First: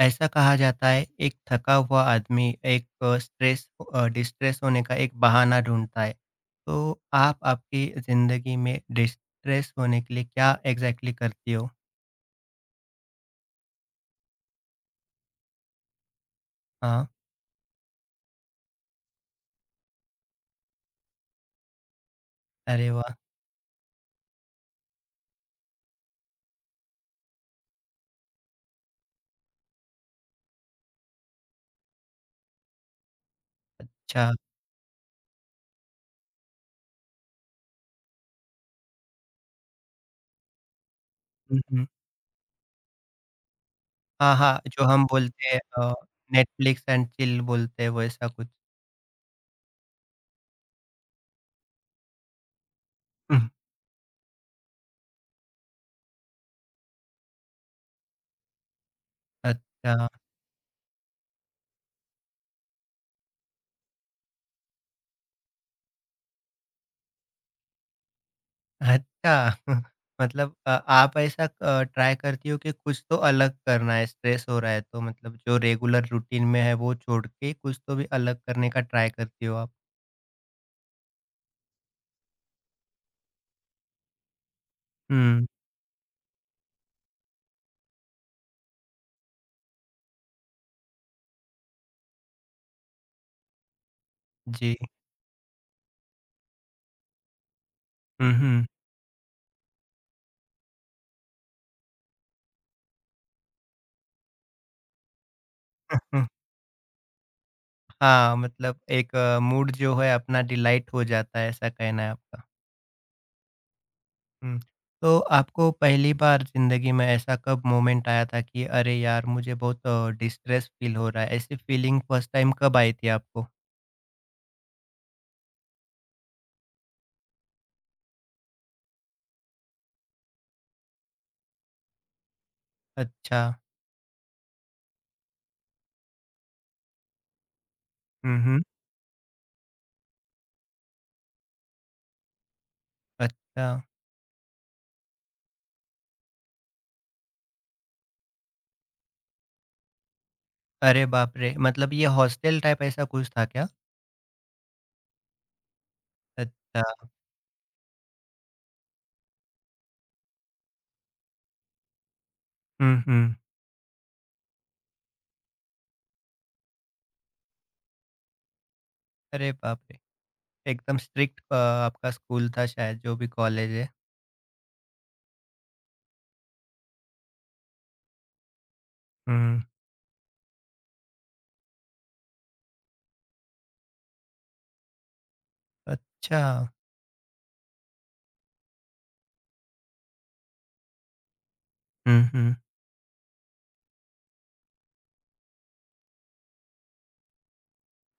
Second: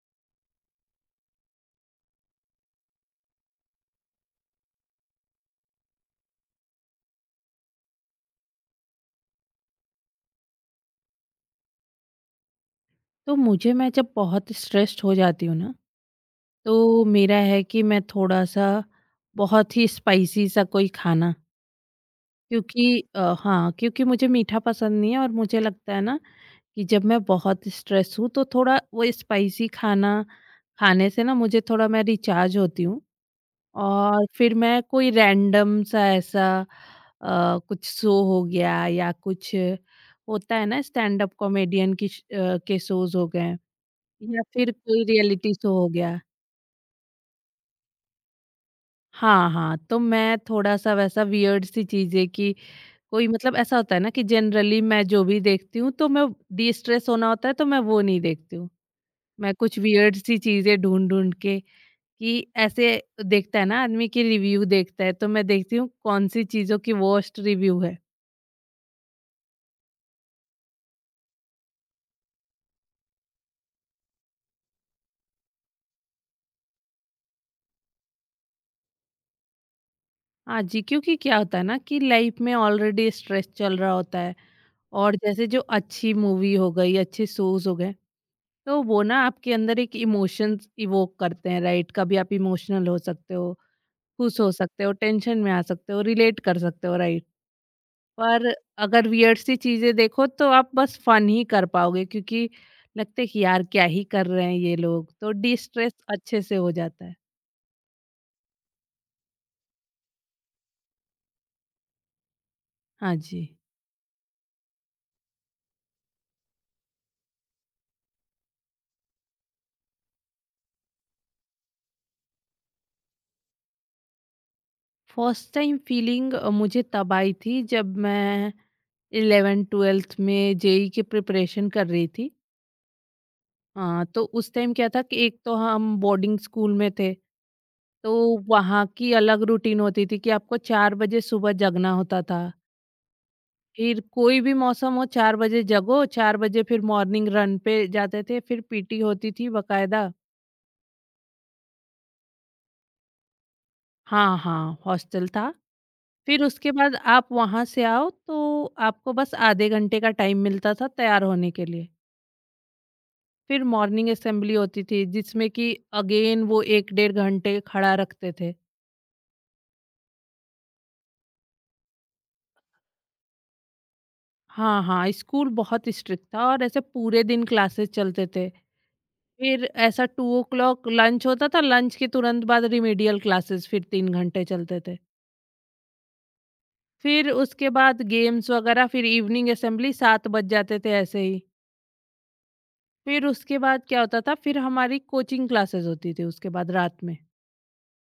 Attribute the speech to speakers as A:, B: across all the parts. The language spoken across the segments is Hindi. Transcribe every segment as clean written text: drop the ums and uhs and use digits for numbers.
A: ऐसा कहा जाता है एक थका हुआ आदमी एक स्ट्रेस डिस्ट्रेस होने का एक बहाना ढूंढता है। तो आप आपकी ज़िंदगी में डिस्ट्रेस होने के लिए क्या एग्ज़ैक्टली करती हो?
B: तो मुझे मैं जब बहुत स्ट्रेस्ड हो जाती हूँ ना, तो
A: हाँ।
B: मेरा है कि मैं थोड़ा-सा बहुत ही स्पाइसी सा कोई खाना,
A: अरे
B: क्योंकि
A: वाह!
B: अ, हाँ, क्योंकि मुझे मीठा पसंद नहीं है। और मुझे लगता है ना कि जब मैं बहुत स्ट्रेस हूँ तो थोड़ा वो स्पाइसी खाना खाने से ना मुझे थोड़ा मैं रिचार्ज होती हूँ। और
A: अच्छा।
B: फिर मैं कोई रैंडम सा ऐसा कुछ शो हो गया या कुछ होता है ना, स्टैंड अप
A: हुँ, हुँ।
B: कॉमेडियन की के शोज़ हो गए।
A: हाँ,
B: या
A: हाँ,
B: फिर
A: जो
B: कोई
A: हम बोलते
B: रियलिटी
A: हैं
B: शो हो गया।
A: नेटफ्लिक्स एंड चिल बोलते हैं वैसा कुछ।
B: हाँ, हाँ, तो मैं थोड़ा-सा वैसा वियर्ड सी चीज़ें कि कोई
A: हम्म।
B: मतलब ऐसा होता है ना कि जनरली मैं जो भी देखती हूँ, तो मैं डिस्ट्रेस होना होता है तो मैं वो नहीं देखती हूँ। मैं कुछ
A: अच्छा।
B: वियर्ड सी चीज़ें ढूँढ-ढूँढ के कि ऐसे देखता है ना आदमी कि रिव्यू देखता है, तो मैं देखती हूँ कौन सी चीज़ों की वर्स्ट रिव्यू है।
A: अच्छा। मतलब आप ऐसा ट्राई करती हो कि कुछ तो अलग करना है, स्ट्रेस हो रहा है तो मतलब जो रेगुलर रूटीन में है वो छोड़ के कुछ तो भी अलग करने का ट्राई करती हो आप।
B: हाँ जी, क्योंकि क्या होता है ना कि लाइफ़ में ऑलरेडी स्ट्रेस चल रहा होता है, और
A: हुँ,
B: जैसे जो अच्छी मूवी हो गई, अच्छे शोज़ हो गए, तो वो ना आपके अंदर एक इमोशंस इवोक करते हैं, राइट? कभी आप इमोशनल हो सकते हो, खुश हो
A: जी।
B: सकते हो, टेंशन में आ सकते हो, रिलेट कर सकते हो, राइट?
A: हुँ,
B: पर
A: हुँ।
B: अगर वियर्ड सी चीजें देखो तो आप बस फन ही कर पाओगे, क्योंकि लगता है कि यार क्या ही कर रहे हैं ये लोग, तो डिस्ट्रेस अच्छे से हो जाता है।
A: हाँ, मतलब एक मूड जो है अपना डिलाइट हो जाता है ऐसा कहना है आपका।
B: हाँ जी।
A: हुँ, तो आपको पहली बार ज़िंदगी में ऐसा कब मोमेंट आया था कि अरे यार मुझे बहुत डिस्ट्रेस फ़ील हो रहा है? ऐसी फ़ीलिंग फर्स्ट टाइम कब आई थी आपको?
B: फर्स्ट टाइम फीलिंग मुझे तब आई थी जब मैं इलेवेंथ ट्वेल्थ में जेई की प्रिपरेशन कर रही थी।
A: अच्छा।
B: हाँ, तो उस टाइम क्या था कि एक तो हम बोर्डिंग स्कूल में थे, तो
A: हुँ, हुँ।
B: वहाँ की अलग रूटीन होती थी कि आपको 4 बजे सुबह जगना होता था।
A: अच्छा।
B: फिर कोई भी मौसम हो, 4 बजे जगो, 4 बजे फिर मॉर्निंग रन पे जाते थे, फिर पीटी होती थी बकायदा।
A: अरे बाप रे! मतलब ये हॉस्टल टाइप ऐसा कुछ था क्या?
B: हाँ, हाँ, हॉस्टल था। फिर उसके बाद
A: अच्छा।
B: आप वहाँ से आओ तो आपको बस आधे घंटे का टाइम मिलता था तैयार होने के लिए।
A: हुँ, हुँ।
B: फिर मॉर्निंग असेंबली होती थी जिसमें कि अगेन वो 1 डेढ़ घंटे खड़ा रखते थे।
A: अरे बाप रे! एकदम स्ट्रिक्ट आपका स्कूल था शायद जो भी कॉलेज है।
B: हाँ, हाँ, स्कूल बहुत स्ट्रिक्ट था, और ऐसे पूरे दिन क्लासेस चलते थे।
A: हुँ,
B: फिर ऐसा 2 ओ क्लॉक लंच होता था, लंच के तुरंत बाद रिमेडियल क्लासेस फिर 3 घंटे चलते थे।
A: अच्छा।
B: फिर उसके बाद गेम्स वगैरह, फिर इवनिंग असेंबली, 7 बज जाते थे ऐसे ही।
A: हुँ, हुँ।
B: फिर उसके बाद क्या होता था, फिर हमारी कोचिंग क्लासेस होती थी उसके बाद रात में।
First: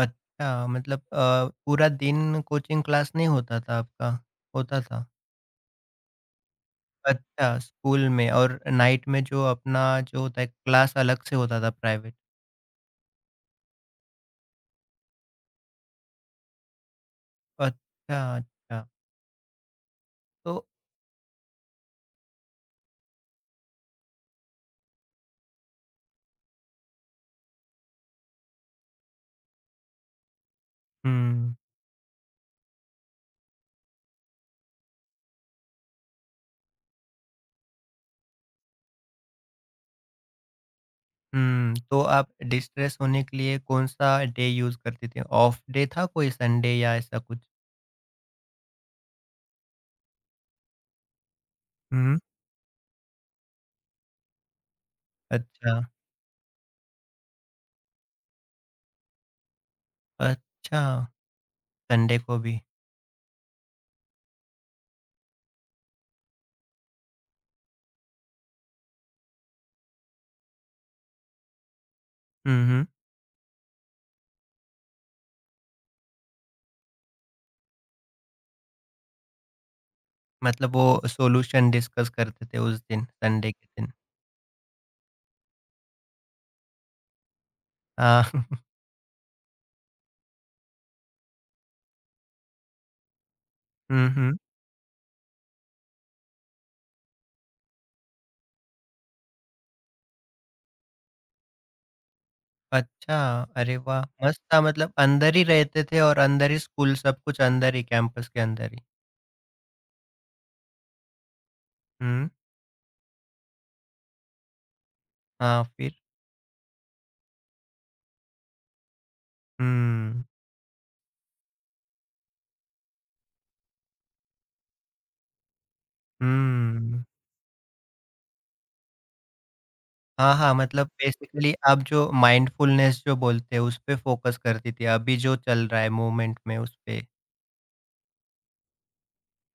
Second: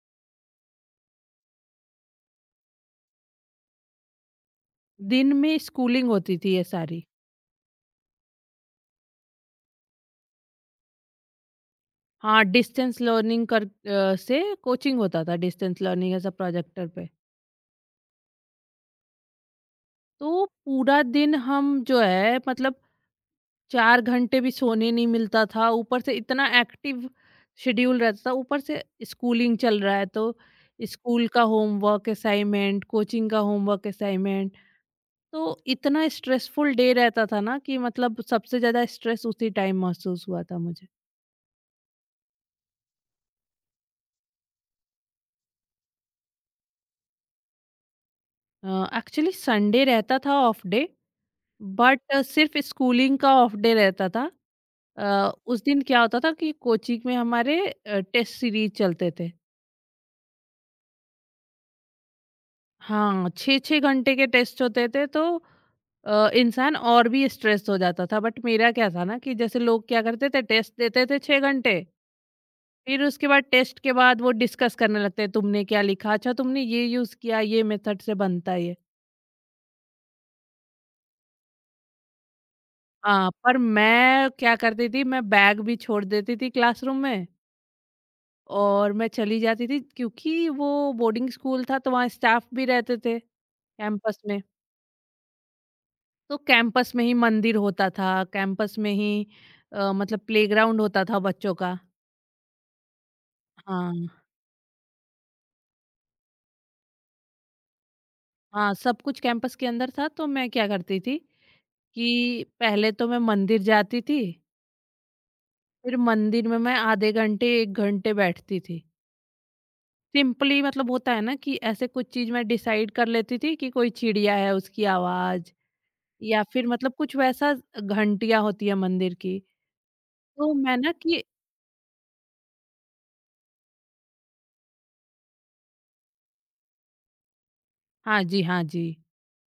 A: अच्छा मतलब पूरा दिन कोचिंग क्लास नहीं होता था आपका? होता था?
B: दिन में स्कूलिंग होती थी ये सारी।
A: अच्छा, स्कूल में और नाइट में जो अपना जो होता है क्लास अलग से होता था प्राइवेट।
B: हाँ, डिस्टेंस लर्निंग से कोचिंग होता था, distance learning as a projector पे।
A: अच्छा, अच्छा।
B: तो
A: तो
B: पूरा दिन हम जो है मतलब 4 घंटे भी सोने नहीं मिलता था, ऊपर से इतना एक्टिव शेड्यूल रहता था, ऊपर से स्कूलिंग चल रहा है, तो स्कूल का
A: हुँ।
B: होमवर्क असाइनमेंट, कोचिंग का होमवर्क असाइनमेंट, तो इतना स्ट्रेसफुल डे रहता था ना कि मतलब सबसे ज़्यादा स्ट्रेस उसी टाइम महसूस हुआ था मुझे।
A: हुँ, तो आप डिस्ट्रेस होने के लिए कौन-सा डे यूज़ करते थे? ऑफ डे था कोई संडे या ऐसा कुछ?
B: अ, एक्चुअली संडे रहता था ऑफ डे, बट
A: हुँ।
B: सिर्फ़ स्कूलिंग का ऑफ डे रहता था। उस
A: अच्छा,
B: दिन क्या होता था कि कोचिंग में हमारे टेस्ट सीरीज़ चलते थे।
A: अच्छा। संडे को भी।
B: हाँ, 6-6 घंटे के टेस्ट होते थे, तो इंसान और भी स्ट्रेस हो जाता था। बट मेरा क्या था ना कि जैसे लोग क्या करते थे, टेस्ट देते थे 6 घंटे,
A: हुँ, हुँ,
B: फिर उसके बाद टेस्ट के बाद वो डिस्कस करने लगते हैं, तुमने क्या लिखा? अच्छा तुमने ये यूज़ किया, ये मेथड से बनता है ये।
A: मतलब वो सॉल्यूशन डिस्कस करते थे उस दिन
B: हाँ,
A: संडे
B: पर
A: के दिन।
B: मैं क्या करती थी, मैं बैग भी छोड़ देती थी क्लासरूम में,
A: हाँ।
B: और मैं चली जाती थी क्योंकि वो बोर्डिंग स्कूल था तो वहाँ स्टाफ भी रहते थे
A: हुँ,
B: कैंपस
A: हुँ।
B: में। तो कैंपस में ही मंदिर होता था, कैंपस में ही मतलब प्लेग्राउंड होता था बच्चों का।
A: अच्छा, अरे वाह!
B: हाँ।
A: मस्त था मतलब अंदर ही रहते थे और अंदर ही स्कूल सब कुछ अंदर ही कैंपस के
B: हाँ,
A: अंदर ही।
B: सब कुछ कैंपस के अंदर था, तो मैं क्या करती थी
A: हुँ।
B: कि पहले तो मैं मंदिर जाती थी,
A: हाँ, फिर?
B: फिर मंदिर में मैं आधे घंटे, 1 घंटे बैठती थी।
A: हुँ,
B: सिंपली मतलब होता है ना कि ऐसे कुछ चीज़ मैं डिसाइड कर लेती थी कि कोई चिड़िया है, उसकी आवाज़, या फिर मतलब
A: हुँ।
B: कुछ वैसा, घंटियाँ होती है मंदिर की।
A: हाँ,
B: तो
A: हाँ,
B: मैं
A: मतलब
B: ना कि
A: बेसिकली आप जो माइंडफुलनेस जो बोलते हैं उसपे फ़ोकस करती थी, अभी जो चल रहा है मोमेंट में उसपे।
B: हाँ जी, हाँ जी।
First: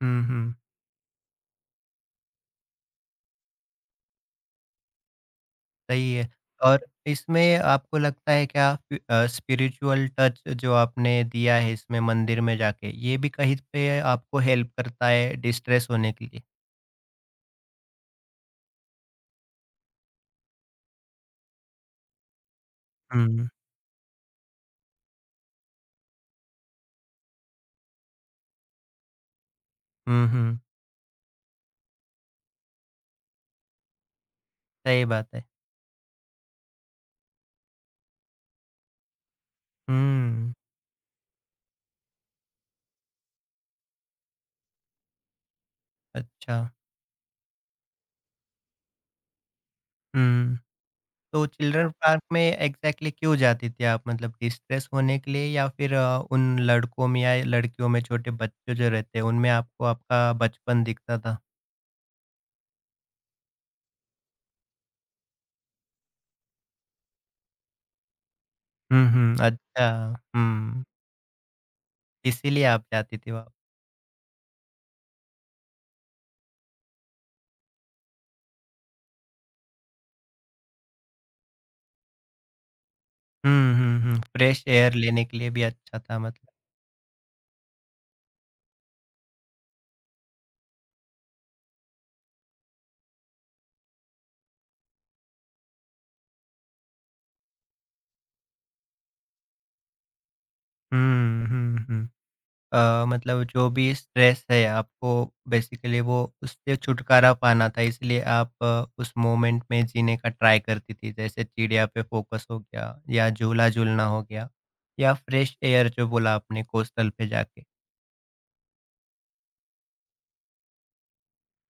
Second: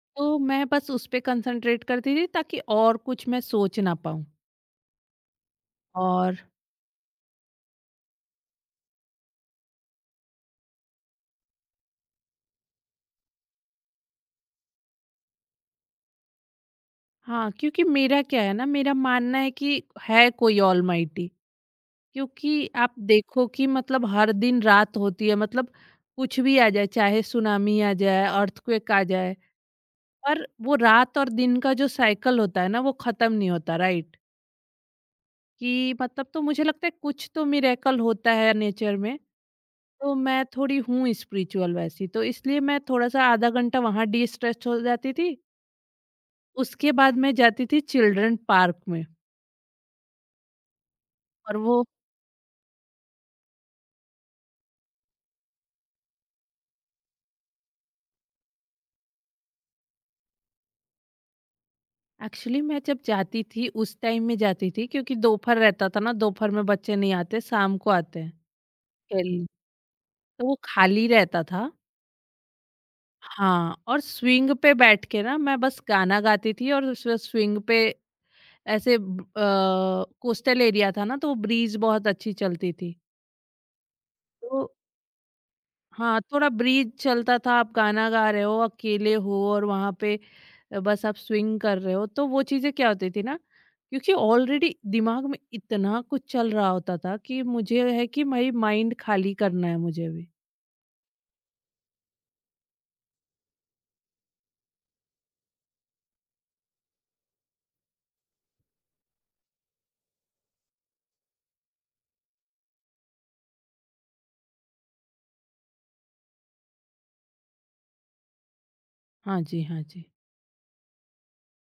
A: हुँ,
B: तो
A: हुँ,
B: मैं बस उस पे कंसंट्रेट करती थी ताकि और कुछ मैं सोच ना पाऊँ।
A: सही है।
B: और
A: और इसमें आपको लगता है क्या स्पिरिचुअल टच जो आपने दिया है इसमें मंदिर में जाके, ये भी कहीं पे आपको हेल्प करता है डिस्ट्रेस होने के लिए?
B: हाँ, क्योंकि मेरा क्या है ना, मेरा मानना है कि है कोई ऑलमाइटी। क्योंकि आप देखो
A: हुँ।
B: कि मतलब हर दिन रात होती है, मतलब कुछ भी आ जाए, चाहे सुनामी आ जाए, अर्थक्वेक आ जाए,
A: हुँ,
B: पर
A: हुँ,
B: वो रात और दिन का जो साइकिल होता है ना, वो खत्म नहीं होता, राइट?
A: सही बात है।
B: कि मतलब तो मुझे लगता है कुछ तो मिरेकल होता है नेचर में। तो मैं
A: हुँ,
B: थोड़ी हूँ स्पिरिचुअल वैसी, तो इसलिए मैं थोड़ा-सा आधा घंटा वहाँ डिस्ट्रेस हो जाती थी।
A: अच्छा,
B: उसके बाद मैं जाती थी चिल्ड्रन पार्क में।
A: हुँ। तो
B: और वो
A: चिल्ड्रन पार्क में एग्ज़ैक्टली क्यों जाती थी आप? मतलब डिस्ट्रेस होने के लिए या फिर उन लड़कों में या लड़कियों में छोटे बच्चे जो रहते हैं, उनमें आपको आपका बचपन दिखता था?
B: एक्चुअली मैं जब जाती थी उस टाइम में जाती थी, क्योंकि दोपहर रहता था ना, दोपहर में बच्चे नहीं आते, शाम को आते हैं
A: हुँ, हुँ,
B: खेलने।
A: अच्छा।
B: तो वो
A: हुँ,
B: खाली रहता था।
A: इसीलिए आप जाती थी वहाँ।
B: हाँ, और स्विंग पे बैठ के ना मैं बस गाना गाती थी, और उस स्विंग पे ऐसे कोस्टल एरिया था ना, तो ब्रीज़ बहुत अच्छी चलती थी।
A: हुँ, हुँ, हुँ,
B: तो
A: फ्रेश एयर लेने के लिए भी अच्छा
B: हाँ,
A: था
B: थोड़ा
A: मतलब।
B: ब्रीज चलता था, आप गाना गा रहे हो, अकेले हो, और वहाँ पे बस आप स्विंग कर रहे हो, तो वो चीज़ें क्या होती थी ना, क्योंकि ऑलरेडी दिमाग में इतना कुछ चल रहा होता था, कि मुझे है कि भाई माइंड खाली करना है मुझे अभी।
A: हुँ, हुँ, हुँ। मतलब जो भी स्ट्रेस है आपको बेसिकली वो उससे छुटकारा पाना था इसलिए आप उस मोमेंट में जीने का ट्राई करती थी जैसे चिड़िया पे फोकस हो गया या झूला झूलना हो गया या फ्रेश एयर जो बोला आपने कोस्टल पे जाके।
B: हाँ जी, हाँ जी।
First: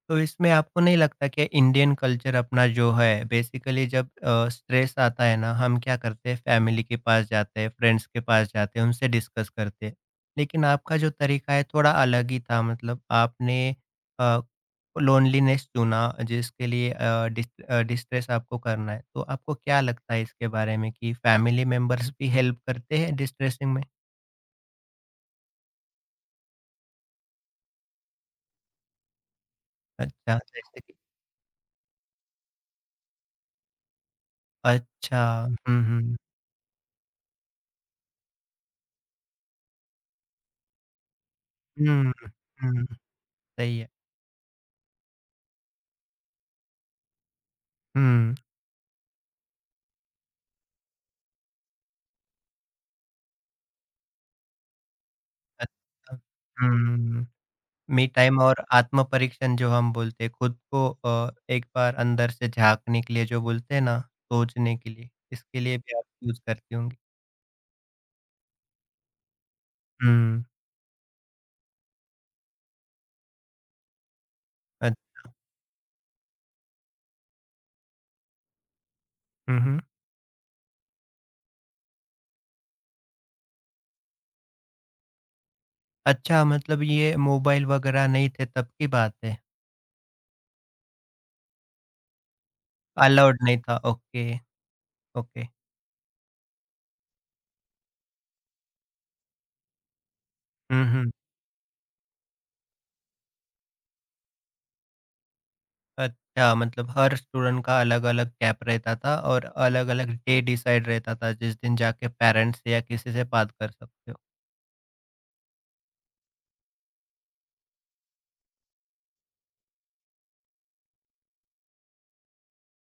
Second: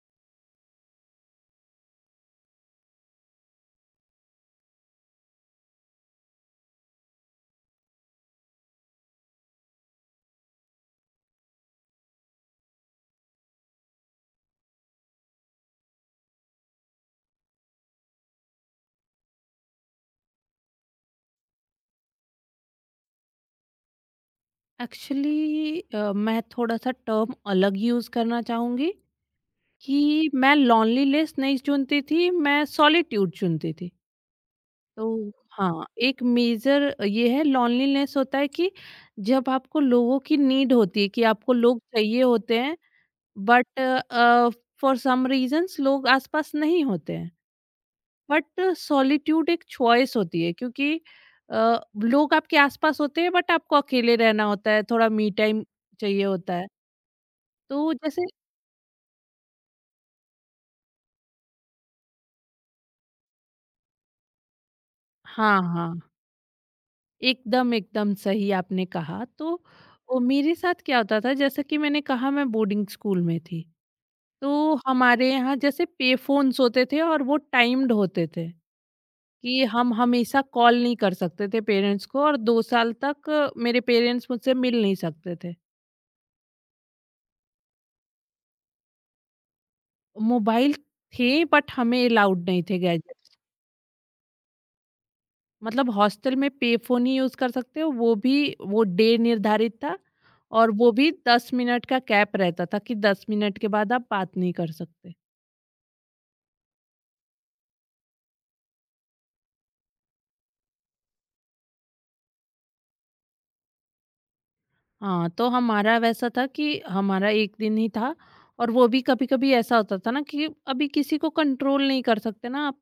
A: तो इसमें आपको नहीं लगता कि इंडियन कल्चर अपना जो है बेसिकली जब स्ट्रेस आता है ना हम क्या करते हैं फैमिली के पास जाते हैं फ्रेंड्स के पास जाते हैं उनसे डिस्कस करते हैं लेकिन आपका जो तरीका है थोड़ा अलग ही था मतलब आपने लोनलीनेस चुना जिसके लिए डिस्ट्रेस आपको करना है तो आपको क्या लगता है इसके बारे में कि फैमिली मेंबर्स भी हेल्प करते हैं डिस्ट्रेसिंग में।
B: एक्चुअली मैं थोड़ा-सा टर्म अलग यूज़ करना चाहूँगी कि
A: अच्छा
B: मैं
A: जैसे कि।
B: लॉनलीनेस नहीं चुनती थी, मैं सॉलिट्यूड चुनती थी।
A: अच्छा।
B: तो
A: हम्म,
B: हाँ,
A: हम्म।
B: एक मेजर ये है, लोनलीनेस होता है कि जब आपको लोगों की नीड होती है, कि आपको लोग
A: हम्म,
B: चाहिए होते हैं,
A: हम्म,
B: बट
A: सही है।
B: फॉर सम रीजंस लोग आसपास नहीं होते हैं।
A: हम्म।
B: बट सॉलिट्यूड एक चॉइस होती है, क्योंकि लोग आपके आसपास होते हैं, बट आपको अकेले रहना होता है, थोड़ा मी टाइम
A: अच्छा।
B: चाहिए होता है।
A: हुँ,
B: तो
A: मी
B: जैसे
A: टाइम और आत्म-परीक्षण जो हम बोलते हैं, खुद को एक बार अंदर से झाँकने के लिए जो बोलते हैं ना, सोचने के लिए, इसके
B: हाँ,
A: लिए भी
B: हाँ।
A: आप यूज़ करती होंगी।
B: एकदम, एकदम सही आपने कहा। तो
A: हुँ,
B: मेरे साथ क्या होता था, जैसा कि मैंने कहा मैं बोर्डिंग स्कूल में थी। तो
A: अच
B: हमारे यहाँ जैसे पे फ़ोन्स होते थे, और वो टाइम्ड होते थे
A: हुँ,
B: कि
A: हुँ।
B: हम हमेशा कॉल नहीं कर सकते थे पेरेंट्स को, और 2 साल तक मेरे पेरेंट्स मुझसे मिल नहीं सकते थे।
A: अच्छा मतलब ये मोबाइल वगैरह नहीं थे तब की बात है?
B: मोबाइल थे, बट हमें अलाउड नहीं थे गैजेट्स।
A: अलाउड नहीं था, ओके, ओके।
B: मतलब हॉस्टल में पेफ़ोन ही यूज़ कर सकते हो, वो भी वो डे निर्धारित था, और
A: हुँ,
B: वो भी
A: हुँ।
B: 10 मिनट का कैप रहता था कि 10 मिनट के बाद आप बात नहीं कर सकते।
A: अच्छा मतलब हर स्टूडेंट का अलग-अलग कैप रहता था और अलग-अलग डे डिसाइड रहता था, जिस दिन जाके पेरेंट्स से या किसी से बात कर सकते हो।
B: हाँ, तो हमारा वैसा था कि हमारा 1 दिन ही था, और वो भी कभी-कभी ऐसा होता था ना कि अभी किसी को कंट्रोल नहीं कर सकते ना आप,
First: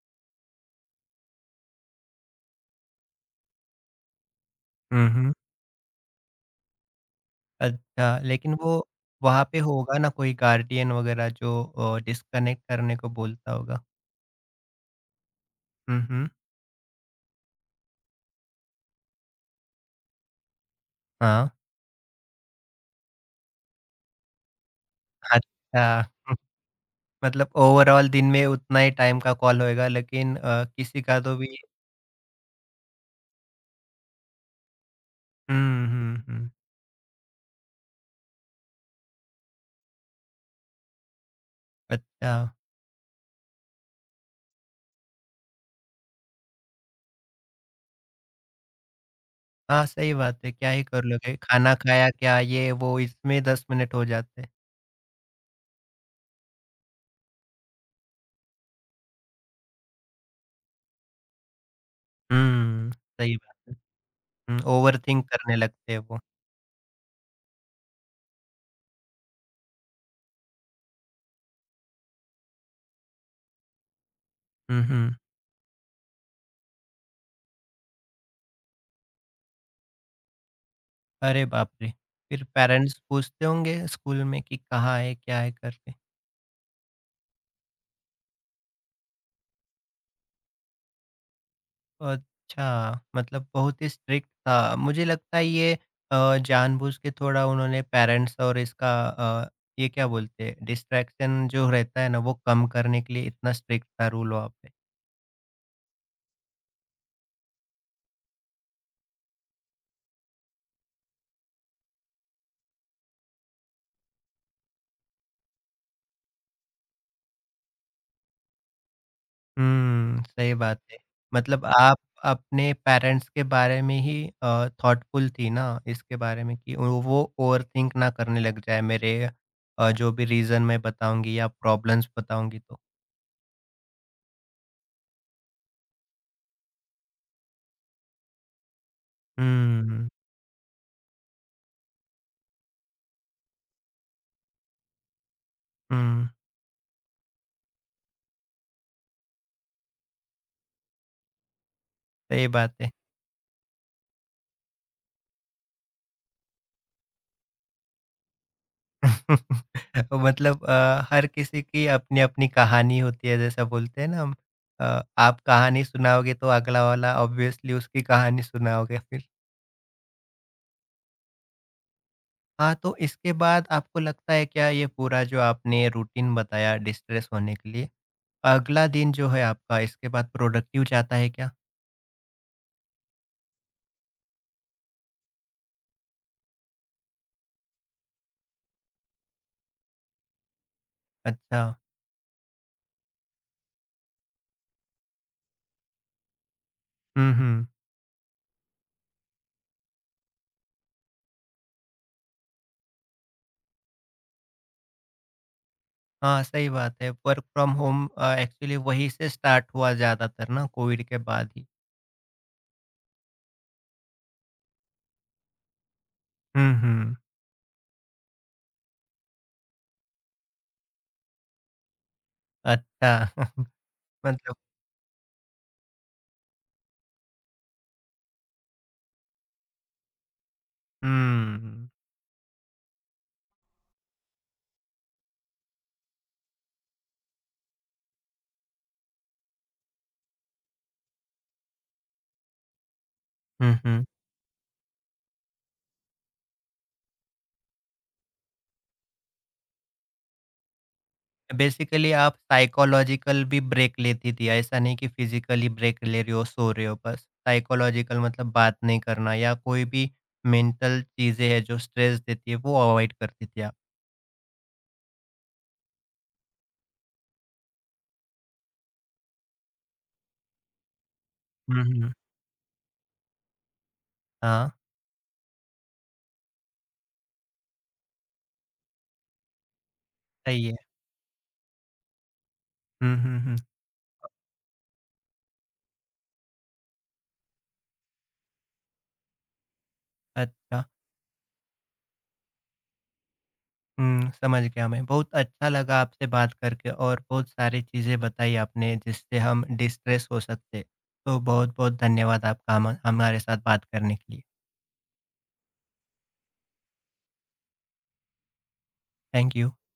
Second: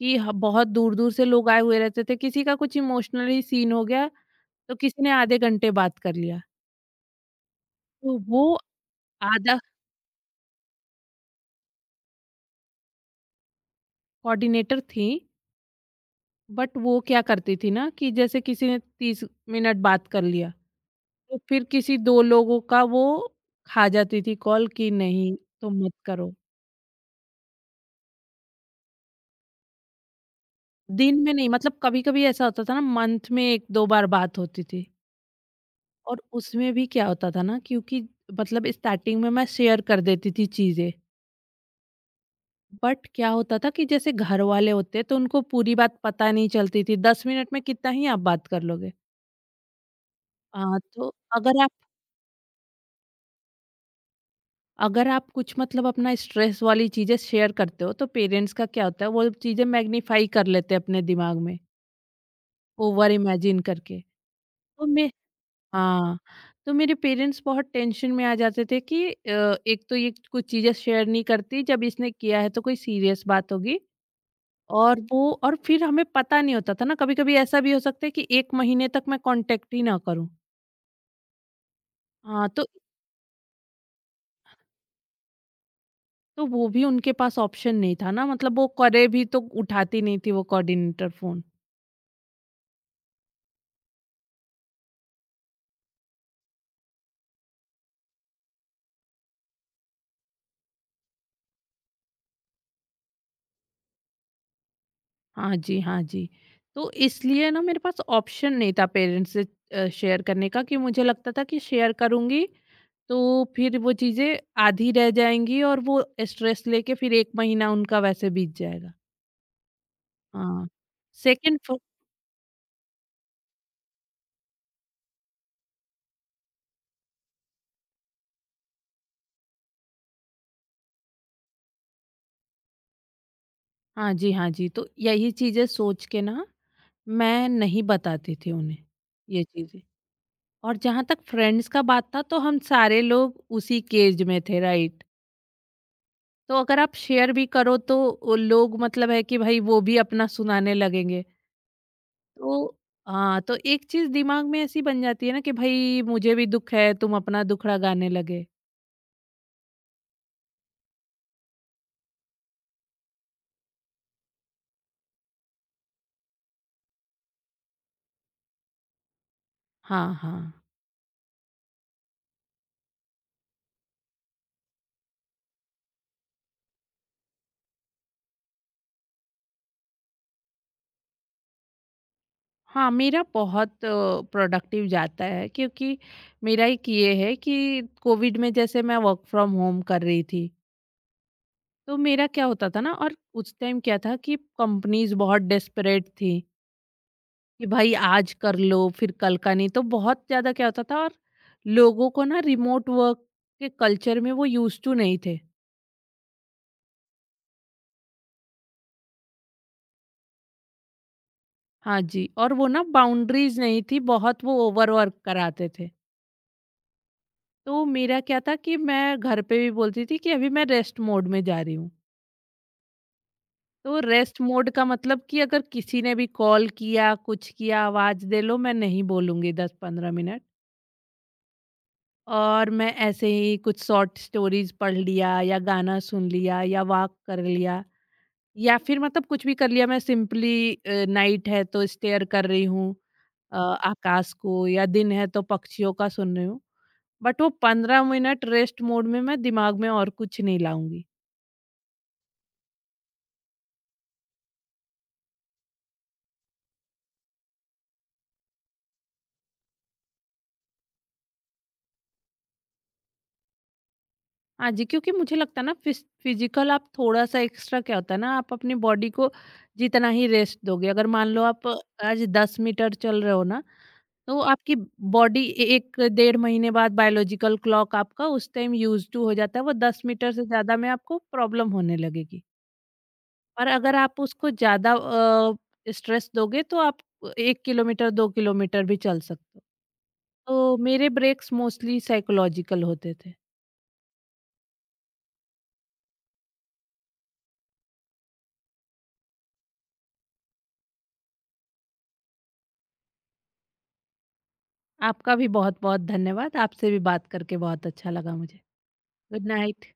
B: कि ह बहुत दूर-दूर से लोग आए हुए रहते थे, किसी का कुछ इमोशनली सीन हो गया, तो किसी
A: हुँ,
B: ने
A: हुँ।
B: आधे घंटे बात कर लिया। तो
A: अच्छा,
B: वो
A: लेकिन वो वहाँ
B: आधा
A: पे होगा ना कोई गार्डियन वगैरह जो डिस्कनेक्ट करने को बोलता होगा।
B: कोऑर्डिनेटर थी,
A: हुँ, हुँ,
B: बट वो क्या करती थी ना कि जैसे किसी ने 30 मिनट बात कर लिया, तो
A: हाँ,
B: फिर किसी दो लोगों का वो खा जाती थी कॉल, कि
A: अच्छा।
B: नहीं तुम मत करो।
A: हम्म, मतलब ओवरऑल दिन में उतना ही टाइम का कॉल होएगा लेकिन किसी
B: दिन
A: का
B: में
A: तो
B: नहीं,
A: भी
B: मतलब कभी कभी ऐसा होता था ना, मंथ में एक दो बार बात होती थी,
A: हुँ, हुँ,
B: और
A: हुँ,
B: उसमें भी क्या होता था ना, क्योंकि मतलब स्टार्टिंग में मैं शेयर कर देती थी चीजें,
A: अच्छा।
B: बट क्या होता था कि जैसे घर वाले होते तो उनको पूरी बात पता नहीं चलती थी, 10 मिनट में कितना ही आप बात कर लोगे।
A: हाँ, सही बात है,
B: आ,
A: क्या ही कर
B: तो
A: लोगे?
B: अगर आप
A: खाना खाया क्या ये वो इसमें 10 मिनट हो जाते हैं।
B: अगर आप कुछ मतलब अपना स्ट्रेस वाली चीज़ें शेयर करते हो, तो पेरेंट्स का क्या होता है, वो चीज़ें मैग्नीफाई कर लेते हैं अपने दिमाग में
A: हुँ,
B: ओवर
A: सही बात
B: इमेजिन
A: है।
B: करके।
A: हुँ,
B: तो मैं
A: ओवरथिंक करने लगते हैं
B: हाँ,
A: वो।
B: तो मेरे पेरेंट्स बहुत टेंशन में आ जाते थे कि एक तो ये कुछ चीज़ें शेयर नहीं करती, जब इसने किया है तो कोई सीरियस बात होगी,
A: हुँ,
B: और
A: हुँ।
B: वो, और फिर हमें पता नहीं होता था ना, कभी कभी ऐसा भी हो सकता है कि एक महीने तक मैं कांटेक्ट ही ना करूं।
A: अरे बाप रे! फिर
B: हाँ, तो
A: पेरेंट्स पूछते होंगे स्कूल में कि कहाँ है, क्या है करके?
B: तो वो भी उनके पास ऑप्शन नहीं था ना, मतलब वो करे भी तो उठाती नहीं थी वो कोऑर्डिनेटर फोन।
A: अच्छा, मतलब बहुत ही स्ट्रिक्ट था। मुझे लगता है ये जानबूझ के थोड़ा उन्होंने पेरेंट्स और इसका ये क्या बोलते हैं डिस्ट्रैक्शन जो रहता है ना, वो कम करने के लिए इतना स्ट्रिक्ट था रूल वहाँ पे।
B: हाँ जी, हाँ जी। तो इसलिए ना मेरे पास ऑप्शन नहीं था पेरेंट्स से शेयर करने का, कि मुझे लगता था कि शेयर करूँगी तो फिर वो चीज़ें आधी रह जाएँगी, और वो स्ट्रेस लेके फिर 1 महीना उनका वैसे बीत जाएगा।
A: हुँ, सही
B: हाँ,
A: बात है।
B: सेकंड
A: मतलब
B: फ
A: आप अपने पेरेंट्स के बारे में ही थॉटफुल थी ना इसके बारे में कि वो ओवरथिंक ना करने लग जाए मेरे जो भी रीज़न मैं बताऊँगी या प्रॉब्लम्स बताऊँगी तो।
B: हाँ जी, हाँ जी। तो यही चीज़ें सोच के ना मैं नहीं बताती थी उन्हें ये चीज़ें।
A: हुँ,
B: और जहाँ तक फ्रेंड्स का बात था, तो हम सारे लोग उसी केज में थे, राइट?
A: हुँ,
B: तो अगर आप शेयर भी करो, तो वो लोग मतलब है कि भाई वो भी अपना सुनाने लगेंगे।
A: सही बात
B: तो
A: है।
B: हाँ, तो एक चीज दिमाग में ऐसी बन जाती है ना कि भाई मुझे भी दुख है, तुम अपना दुखड़ा गाने लगे।
A: मतलब हर किसी की अपनी-अपनी कहानी होती है जैसा बोलते हैं ना हम। आप कहानी सुनाओगे तो अगला वाला ऑब्वियसली उसकी कहानी सुनाओगे फिर।
B: हाँ, हाँ।
A: हाँ, तो इसके बाद आपको लगता है क्या ये पूरा जो आपने रूटीन बताया डिस्ट्रेस होने के लिए, अगला दिन जो है आपका इसके बाद प्रोडक्टिव जाता है क्या?
B: हाँ, मेरा बहुत प्रोडक्टिव जाता है क्योंकि मेरा एक ये है कि कोविड में जैसे मैं वर्क फ्रॉम होम कर रही थी।
A: अच्छा।
B: तो मेरा क्या होता था ना, और उस टाइम क्या था कि कंपनीज बहुत डेस्परेट थी
A: हुँ,
B: कि
A: हुँ।
B: भाई आज कर लो फिर कल का नहीं, तो बहुत ज्यादा क्या होता था, और लोगों को ना रिमोट वर्क के कल्चर में वो यूज टू नहीं थे।
A: हाँ, सही बात है। वर्क फ्रॉम होम एक्चुअली वहीं से स्टार्ट हुआ ज़्यादातर ना कोविड के बाद ही।
B: हाँ जी, और वो ना बाउंड्रीज नहीं थी, बहुत वो ओवर वर्क कराते थे।
A: हुँ, हुँ।
B: तो मेरा क्या था कि मैं घर पे भी बोलती थी कि अभी मैं रेस्ट मोड में जा रही हूँ।
A: अच्छा।
B: तो रेस्ट
A: मतलब
B: मोड का मतलब कि अगर किसी ने भी कॉल किया कुछ किया, आवाज दे लो, मैं नहीं बोलूंगी 10-15 मिनट।
A: हुँ, हुँ,
B: और मैं ऐसे ही कुछ शॉर्ट स्टोरीज पढ़ लिया या गाना सुन लिया या वॉक कर लिया, या फिर मतलब कुछ भी कर लिया। मैं सिंपली नाइट है तो स्टेयर कर रही हूँ
A: हुँ, हुँ।
B: आकाश को, या दिन है तो पक्षियों का सुन रही हूँ। बट वो 15 मिनट रेस्ट मोड में मैं दिमाग में और कुछ नहीं लाऊंगी।
A: बेसिकली आप साइकोलॉजिकल भी ब्रेक लेती थी, ऐसा नहीं कि फिजिकली ब्रेक ले रही हो, सो रहे हो बस। साइकोलॉजिकल मतलब बात नहीं करना या कोई भी मेंटल चीज़ें हैं जो स्ट्रेस देती है, वो अवॉइड करती थी आप।
B: हाँ जी, क्योंकि मुझे लगता है ना फिजिकल आप थोड़ा सा एक्स्ट्रा क्या होता है ना, आप अपनी बॉडी को जितना ही रेस्ट दोगे, अगर मान लो आप
A: हुँ, हुँ।
B: आज 10 मीटर चल रहे हो ना, तो
A: हाँ,
B: आपकी बॉडी एक डेढ़ महीने बाद, बायोलॉजिकल क्लॉक आपका उस टाइम यूज टू हो जाता है, वो 10 मीटर से
A: सही है।
B: ज्यादा में आपको प्रॉब्लम होने लगेगी।
A: हुँ, हुँ, हुँ।
B: और अगर आप उसको ज़्यादा स्ट्रेस दोगे तो आप 1 किलोमीटर 2 किलोमीटर भी चल सकते हो। तो
A: अच्छा,
B: मेरे ब्रेक्स मोस्टली साइकोलॉजिकल होते थे।
A: हुँ, समझ गया मैं। बहुत अच्छा लगा आपसे बात करके और बहुत सारी चीज़ें बताई आपने जिससे हम डिस्ट्रेस हो सकते हैं। तो बहुत-बहुत धन्यवाद आपका हम हमारे साथ बात करने के लिए।
B: आपका भी बहुत-बहुत धन्यवाद। आपसे भी बात करके बहुत अच्छा लगा मुझे। Good
A: thank you.
B: नाइट।